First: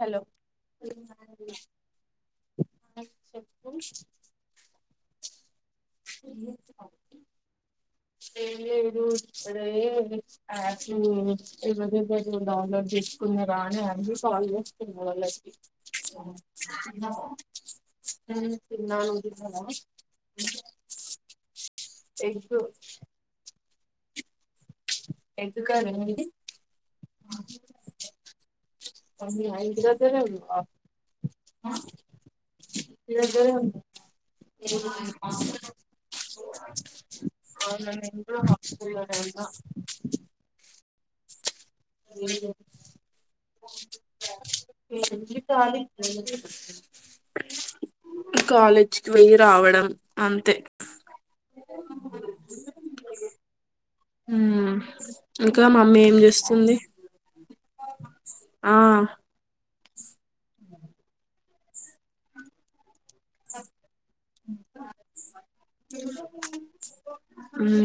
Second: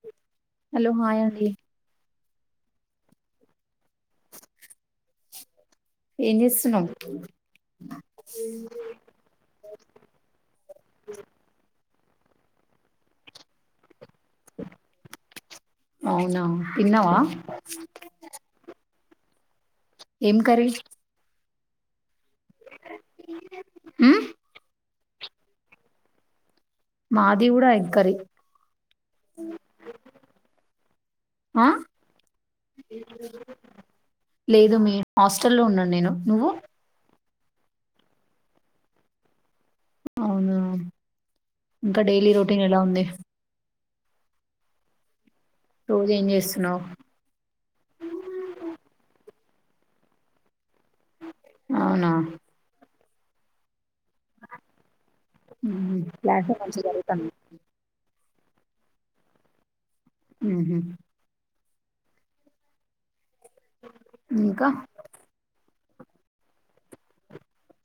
Hollow hello hi [inaudible] అండి ఏం చేస్తున్నావ్ ఏం లేదు ఇప్పుడే [inaudible] పెర్లు డౌన్లోడ్ చేసుకున్నరా అని అన్ని అవునా తిన్నావా [unintelligible] తిన్నాను తిన్నవా ఏం కర్రీ ఎగ్గు ఆ ఎగ్ కర్రీ మీది మాది కూడా ఎగ్ కర్రీ ఇంటీ దగ్గరే ఉంటావ ఆ ఇంటి దగ్గరే ఉంటావ లేదు మీ హాస్టల్లో ఉన్నాను నేను నువ్వు అవునండిఇన్నిరోజులు హాస్టల్ ఉన్న అవునా ఇంకా డైలీ రొటీన్ ఎలా ఉంది ఏంజి రోజు ఏం చేస్తున్నావు [unintelligible] కాాలేజ్ కి వోయత్ రావడం అంతే అవునా [unintelligible] ఉమ్ ఇంకా ఉహు మమ్మీ ఏం క్లాస్ జేస్తుంది మంచిగా జరుగుతాందా ఆహా ఉహు ఇంకా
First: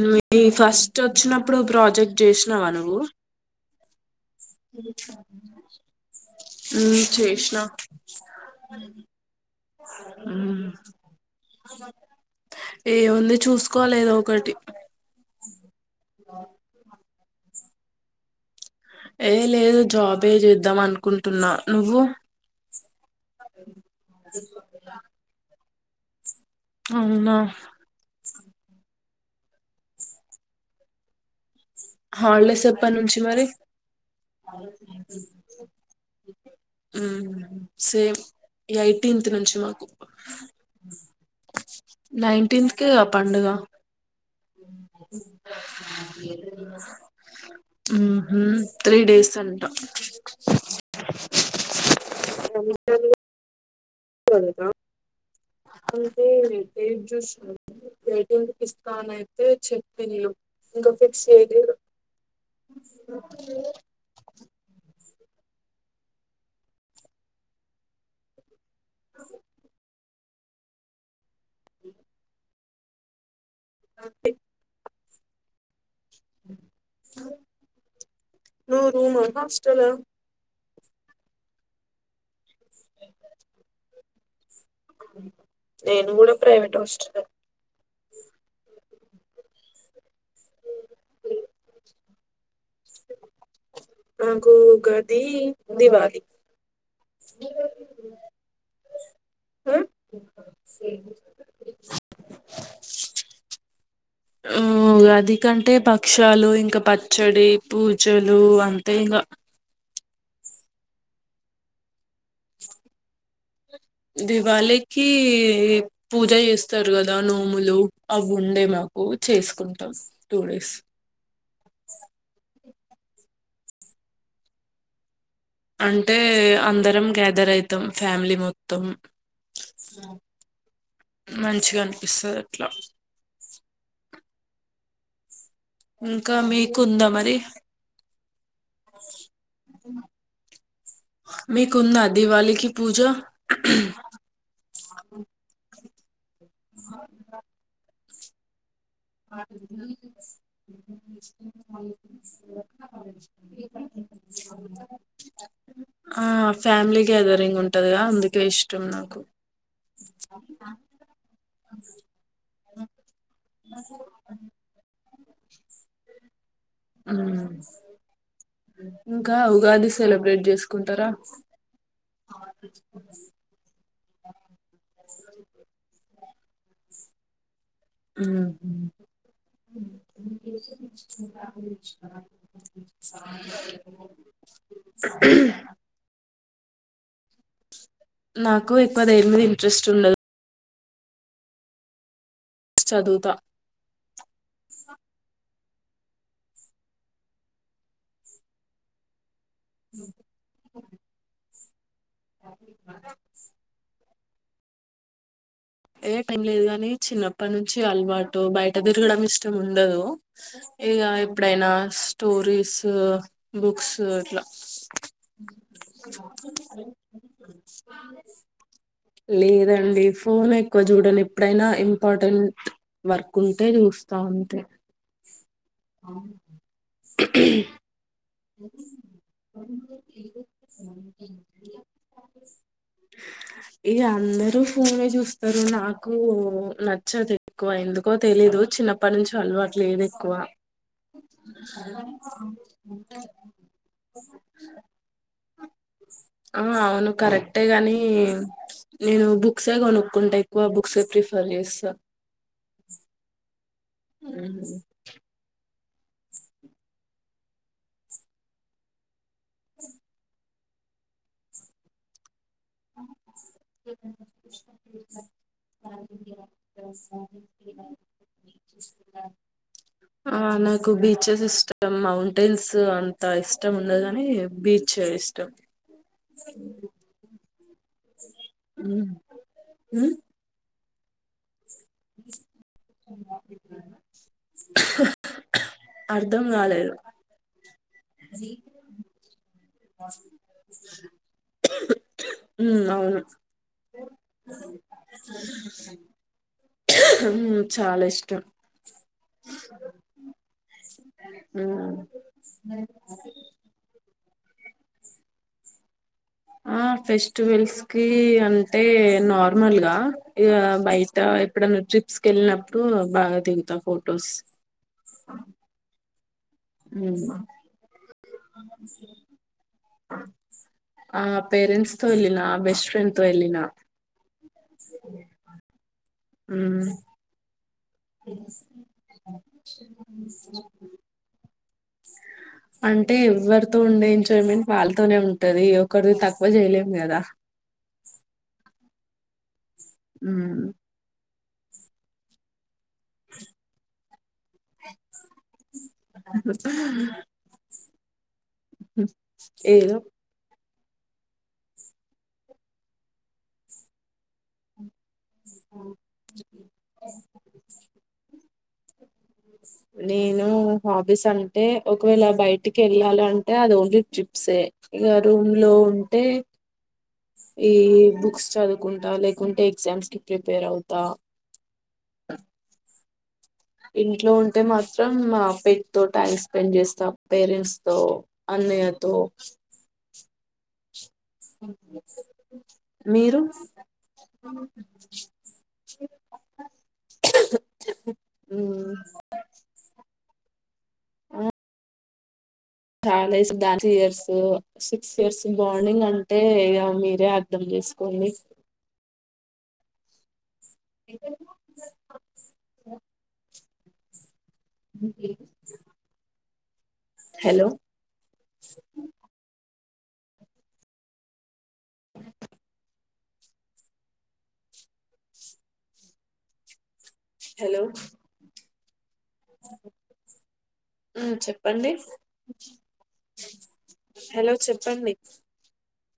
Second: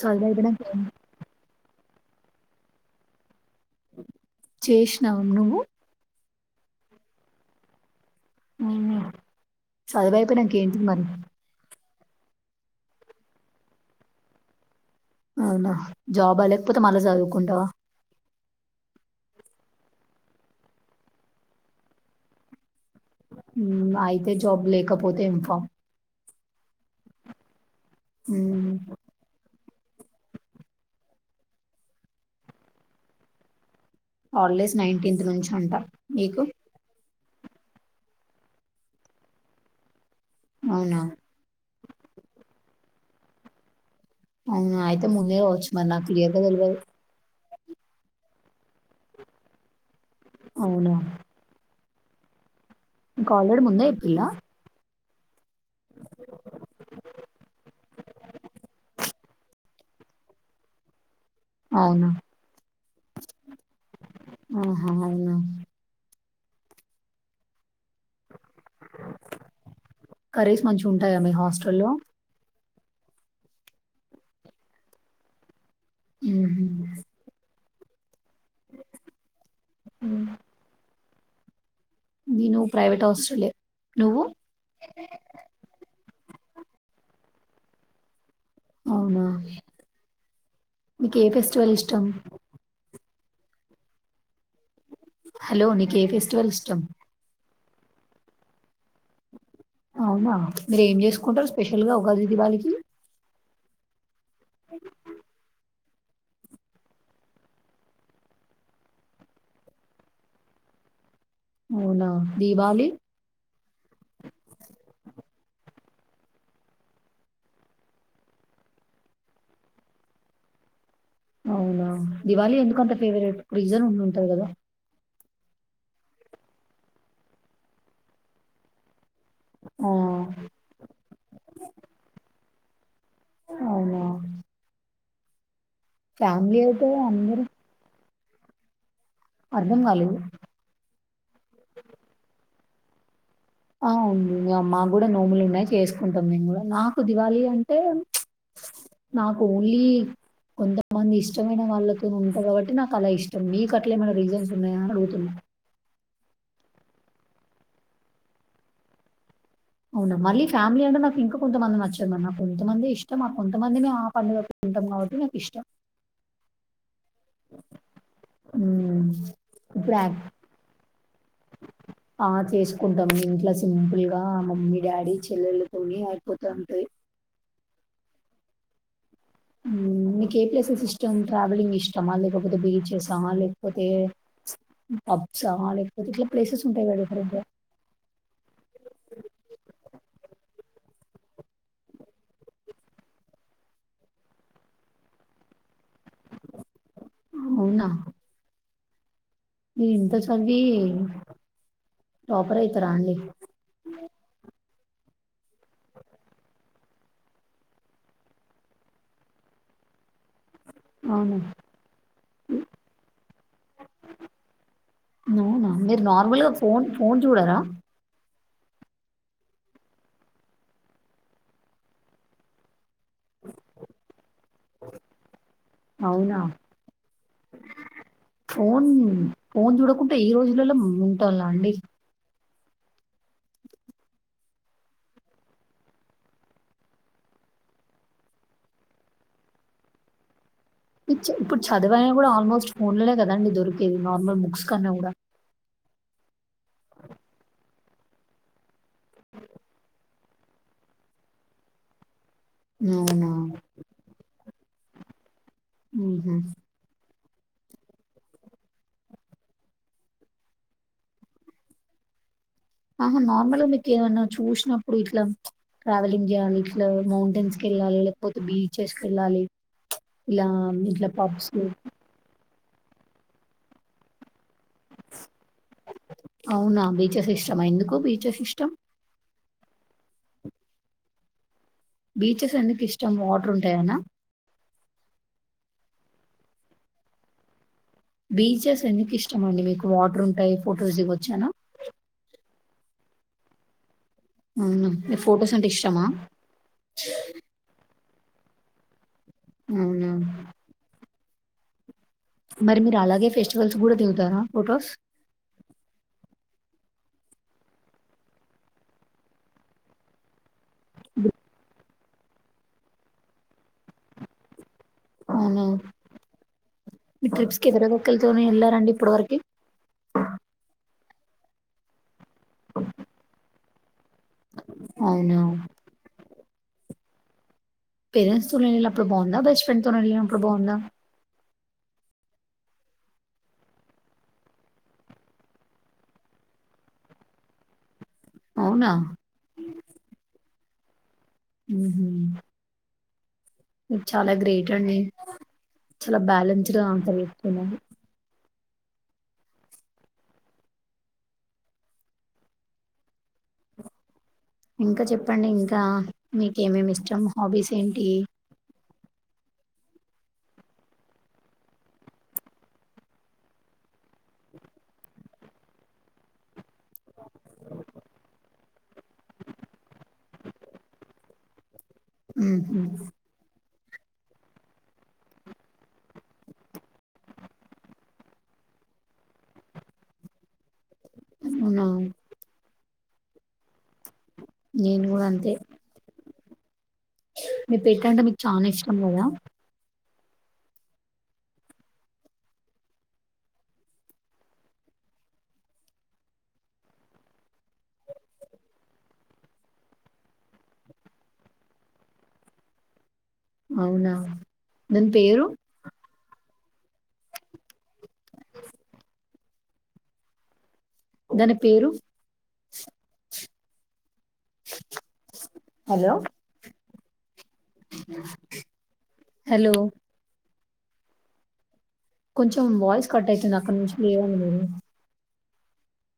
చదువు మీ అయిపోయినాక ఏం ఫస్ట్ వచ్చినప్పు అప్పుడు ప్రాజెక్ట్ చేసినావా నువ్వు చేసినాం నువ్వు ఉ చేసిణ అవునా చదువు అయిపోయినాక ఏంటిది మరి ఉహు ఏముంది చూసుకోలదు ఒకటి అవునా జాబ్ అలకపోతే మల్ల జధువుకుంటవా ఏ లేదు జాబ్ ఏ చేద్దాం అనుకుంటున్నా నువ్వు అయితే జాబ్ లేకపోతే ఇన్ఫామ్ అవునా ఉ హాలిడేస్ ఎప్ప నుంచి మరి హాలిడేస్ నైన్టీన్త్ నుంచి అంట మీకు మ్మ్. సేమ్ నాటీన్త్ నుంచి మాకు అవునా నైన్టీన్త్ క పండుగ అవునా అయితే ముందే వచ్చు మరి నాకు క్లియర్ గా తెలియదు ఉ హు త్రీ డేస్ అంటా అని నీకు ఆల్రెడీ ముందే ఇ అ లాగ అంటే ఫేస్ జూసిల్లు పిస్తా నయితే చెప్పి ల్లు ఇంకా సీడెడ్ అవునా ఆవునా అ కరేస్ మంచి ఉంటాయా మీ హాస్టల్లో బ మ్మ్. స నువు రూమా హాస్టల మ్మ్. నేను ప్రైవేట్ హాస్టలే నువ్వు నేను కూడా ప్రైవేట్ హాస్టలే అవునా మీకే ఏ ఫెస్టివల్ ఇష్టం నాకు గది హలో నీకు ఏ దివాలి ఫెస్టివల్ ఇష్టం అవునా మీరు ఏం చేసుకుంటారు స్పెషల్ గా ఉగాది దివళికి ఉమ్ ఉగాదికి అంటే బక్ క్షాలు ఇంకా పచ్చడి పూజలు అంతే ఇంగ అవునా దీపావళి దివాలీకి పూజ చేస్తారు కదా నోములు అఉండే మాకు చేసుకుంటాం టూ డేస్ అవునా దివాళి ఎందుకు అంత ఫేవరెట్ రీజన్ ఉండి ఉంటది కదా అంటే అందరం గ్యాదర్ అయితాం ఫ్యామిలీ మొత్తం ఆ మంచిగా అనిపిస్తది ట్లా అవునా ఇంకా ఫ్యామిలీ మీకు అయితే ఉందా మరి అందరూ అర్థం కాలేదు. మీ కుందా దివాలీకి పూజ అఉంది మాకు కూడా నోములు ఉన్నాయి చేసుకో నాకు దివాళి అంటే ప్చ్. నాకు ఓన్లీ కొంతమంది ఇష్టమైన వాళ్ళతోని ఉంటా కాబట్టి నాకు అలా ఇష్టం. మీకు అట్లే ఏమైనా రీజన్స్ ఉన్నాయాని అడుగుతున్నా. ఆహ్ ఫ్యామిలీ గ్యాదరింగ్ ఉంటదిగా అందుకే ఇష్టం నాకు. అవునా మళ్ళీ ఫ్యామిలీ అంటే నాకు ఇంకా కొంతమంది నచ్చదు నాకు. కొంతమంది ఇష్టం నాకు. కొంతమందిమి ఆ పండగకు తింటాం కాట్టి మేము. ఇష్టం. ఆహ్ రోమన్స్. హ్మ్. ఇంకా ఉగాది సెలబ్రేట్ చేసుకుంటారా. ఆహ్ చేసుకుంటాం ఇంట్లో సింపుల్గా. ఆహ్ మమ్మీ డాడి చెల్లెల్ల తోనే ఆయిపోత ఉంటది. ఉమ్మ్. ఉమ్ మీకు ఏ ప్లేసెస్ ఇష్టం ట్రావెలింగ్ ఇష్టమా లేకపోతే బీచెసా లేకపోతే ప్చ్ పబ్సా లేకపోతే ఇట్లా ప్లేసెస్. ఉంటాయి కదా. డిఫరెంట్‌గా. నాకు ఎక్కువ దేని మీది ఇంట్రెస్ట్ ఉండదు. చదువుత. అవునా. మీరు ఇంత చదివి. టాపర్ అయితరాండి. ఏ టైం లేదు గాని చిన్నప్పటి నుంచి అలవాటు బయట తిరగడం ఇష్టం ఉండదు. ఇగ అవును. ఎప్పుడైనా స్టోరీస్ బుక్స్ అట్లా. అవునా! మీరు నార్మల్‌గా ఫోను ఫోను చూడరా? లేదండి ఫోన్ ఎక్. ఎక్కువ చూడని ఎప్పుడైనా ఇంపార్టెంట్. వర్క్ ఉంటే చూస్తా అంతే. అవునా! ఫోన్ ఫోన్ చూడకుంటే ఈ రోజులలో ఉంటారా అండి. ఇగ అందరూ ఫోన్ చూస్తారు. నాకు నచ్చదు ఎక్కువ ఎందుకో తెలీదు. చిన్నప్పటి నుంచి అలవాటు లేదు ఎక్కువ. ఇచ్ ఇప్పుడు చదువైనా కూడా ఆల్మోస్ట్ ఫోన్లనే కదా. కదండి దొరికేది నార్మల్ బుక్స్ కన్నా కూడా. ఆహ్ అవును కరెక్టే గాని నేను బుక్సే కొనుక్కుంటా. ఎక్కువ బుక్సే ప్రిఫర్ చేస్తా. అవునా. ఉమ్. ఉహూ. ఆహ్ మర్. అమ్మలో మీకు ఏమన్నా చూసినప్పుడు ఇట్లా ప్చ్ ట్రావెలింగ్ చేయాలి. ఇట్లా మౌంటైన్స్ కి వెళ్ళాలి. లేకపోతే బీచెస్కి వెళ్ళాలి. ప్చ్ ఇలా ఇట్లా పబ్స్ కి వెళ్లా. టిల్స్ అంత ఇష్టం ఉండది గనీ. బీచే ఇష్టం. చమ ఎందుకు. ఓ బిచేస్ సిస్టమ్. హుమ్. బీచెస్ ఎందుకు ఇష్టం, వార్రుట యనా. అర్ధం కాలేదు. బీచెస్ ఎందుకు ఇష్టమండి మీకు. వార్రుటాయ్ ఉంటాయి, ఫొటోస్ దిగొచ్చున. ఉ అవును. అవును ఫోటోస్ అంటే ఇష్టమా. త అవునా. [inaudible] మరి మీరు అలాగే ఫెస్టివల్స్ కూడా, దిగుతారా. ఫోటోస్. ఆ ఫెస్టివల్స్ కి అంటే, నార్మల్ గా ఇగ. బైట ఎక్కడ నుంచి. స్కెళ్ళినప్పుడు, బాగా దిగుతా ఫోటోస్. అవును. ఉమ్ మీ ట్రిప్స్ కి ఎవరెవఅక్కలతో వెళ్ళారండి ఇప్పడు వరకి. ఆ పేరెంట్స్ తో ఎళ్ళిన, బెస్ట్ ఫ్రెండ్ తో ఎళ్ళిన. అవునా. ఉమ్. పేరెంట్స్ తోనీ ఎళ్ళీ అప్పుడు బగుందా, బెస్ట్ ఫ్రెండ్ తోనీ ఎళ్ళీ నప్పుడు బాగుందా. అంటే ఎవరితో ఉండే ఎంజాయిమెంట్ వాళ్ళతోనే ఉంటది, ఒకరిది తక్కువ జెయలేం గదా. అవునా. ఉమ్. ఉహు. చాలా గ్రేట్ అండి. చాలా బ్యాలెన్స్డ్ గా ఉంటది ఎప్పుడూ ఇలాగే. ఏదో. ఇంకా చెప్. చెప్పండి ఇంకా, మీకె మేమి ఇష్టం, హాబీస్ ఏంటీ. నేను హాబీస్ అంటే ఒకవేళ బయటికి ఎళ్ళాలంటే అది ఓన్లీ ట్రిప్సే ఇగ రూమ్ లో ఉంటే ఈ బుక్స్ చదువుకుంటా లేకుంటే ఎగ్జామ్స్ కి ప్రిపేర్ అవుతా ఊహు ఇంట్లో ఉంటే మాత్రం మా పెట్ తో టైమ్ స్పెండ్ చేస్తా పేరెంట్స్ తో అన్నయ్యతో అవునా! [unintelligible] మీరు నేను గూడంతే మీ పేట్ అంటే మీకు చాన హ్మ్ ఇష్టం కదా చాలా ఇష్టం డాన్స్ చేస్తదో సిక్స్ ఇయర్స్ బాండింగ్ అంటే ఇగ మీరే అర్థం చేసుకోండి [unintelligible] అవునా దాన్ పేరు హలో దాని పేరు హలో హలో [inaudible] హలో ఊ చెప్ కొంచెం వాయిస్ కట్ అయితుంది అక్కడ్నుంచి హలో లేవండిమీరు చెప్పండి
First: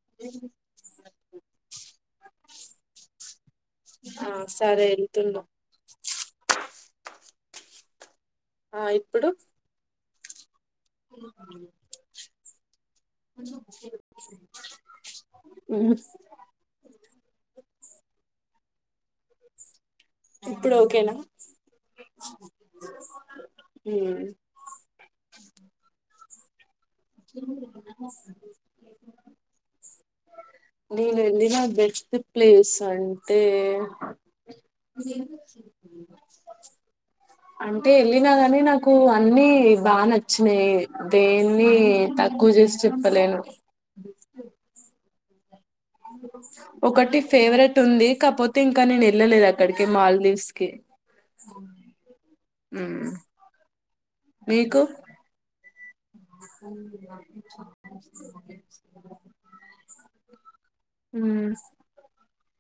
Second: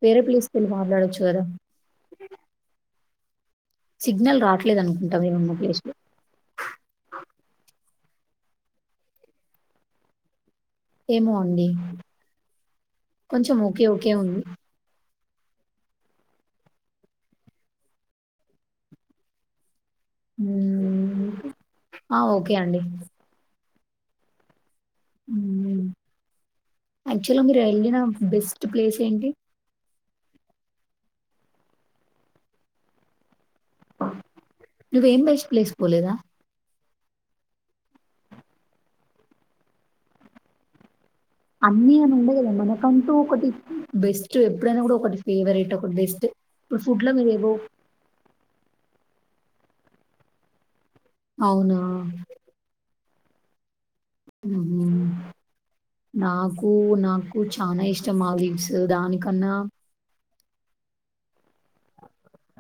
వేరే ప్లేసుకెళ్ళి మాట్లాడొచ్చు కదా ఆ సిగ్నల్ సరే రాట్లేదనుకుంటా వెళ్తున్నా మేమున్న ప్లేస్ లో ఆ ఇప్పుడు? ఏమో అండీ కొంచెం ఓకే ఓకే ఉంది ఊస్ ఊ ఇప్పుడు ఓకేనా ఆ ఓకే అండి హూ ఉ నేను ఆక్చువల్గా మీరెళ్ళిన బెస్ట్ ప్లేస్ ఏంటి నేనెళ్లినా బెస్ట్ ప్లేస్ అం నువ్వేం బెస్ట్ ప్లేస్ పోలేదా అంటే ఎళ్ళినా గనీ నాకు అన్ని బా నచ్చినయే అన్ని అని ఉండదు గదా మనకంటూ చెప్పలేను ఒకటి ఎప్పుడైనా కూడా ఒకటి ఫేవరెట్ ఒకటి బెస్ట్. ఇప్పుడు ఫుడ్‌లో ఒకటి మీరేవో ఫేవరెట్ ఉంది కాపోతే ఇంక నేను వెళ్ళలేదు అక్కడకి మాల్దీస్ కి అవునా? ఉమ్ ఉమ్మ్ నాకు నాకు చాల ఇష్టం మావ్ దీసు వ్స్ దానికన్నా హ్మ్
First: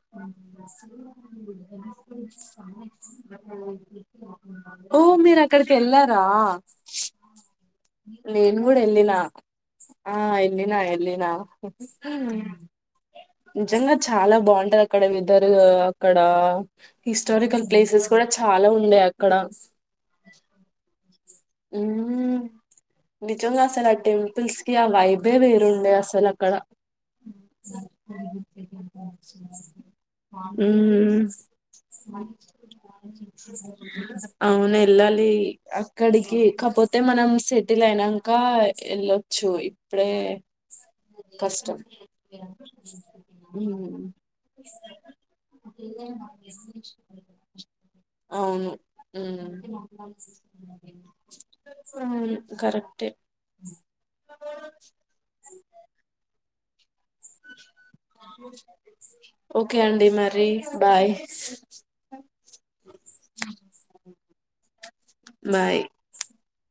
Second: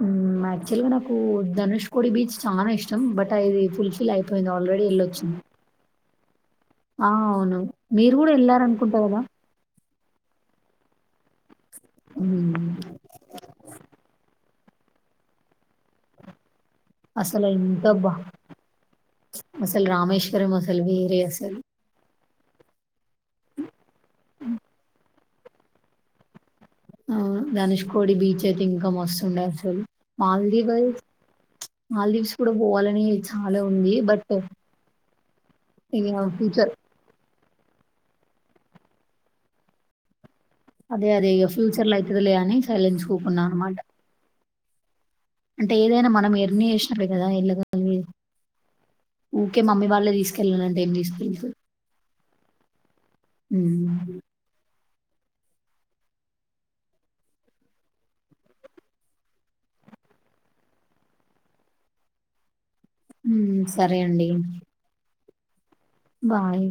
హ్మ్. యాక్చువల్‌గా నాకు ధనుష్కోడి బీచ్ చానా ఇష్టం. బట్ అది ఫుల్‌ఫిల్ అయిపోయింది. ఆల్రెడీ ఓ ఎళ్ళొచ్చాను. మీర్ అక్కడ్ కెలా క ఆ ఆ అవును మీరు కూడా ఎళ్లారనుకుంటా కదా ఆ ఎల్లినా ఎల్లినా ఒక్క సారి పోయిన హ్మ్. [unintelligible] నిజంగా చాలా బాగుంటది అక్కడ వెదరు అక్కడ అసలు హిస్టారికల్ ఎంత ప్లేసెస్ బ కూడా చాలా ఉండే అక్కడ అసలు రామేశ్వరం అసలు వేరే అస్ ఉమ్మ్మ్ ఉ నిజంగా అసల ఆ టెపుల్స్ కి ఆ వైబ్ వేబే వేరుండే అసల్ అక్కడ అవును. ధనుష్కోడి బీచ్ అయితే ఇంకా మస్తుండే అసలు. ఉమ్ మాల్దీవ్స్ ఉమ్ మాల్దీవ్స్ కూడా పోవాలని చాలా ఉంది. బట్ అవును ఎల్లాలి అక్ ఇగ అక్కడికి ఫ్యూచర్ కాపోతే మనం సెట్ టిల్ అయినంక ఎ ఎళ్ళొచ్చు ఇప్ డే అదే అదే ఇక ఫ్యూచర్ లో అయితది లే అని సైలెన్స్ కూకున్నా అన్ మాట ఉమ్ [unintelligible] అంటే ఏదైనా మనం ఎర్న్ చేశ్ నపుడే కదా ఎళ్ళ గలిగేది అవును హ్మ్ తీసుకెళ్ళనంటే ఏం తీసుకెళ్తారు. ఉమ్ కరెక్ట్ హ్మ్. ఓకే అండి మరి బాయ్ ఉమ్ సరే అండి బాయ్ బాయ్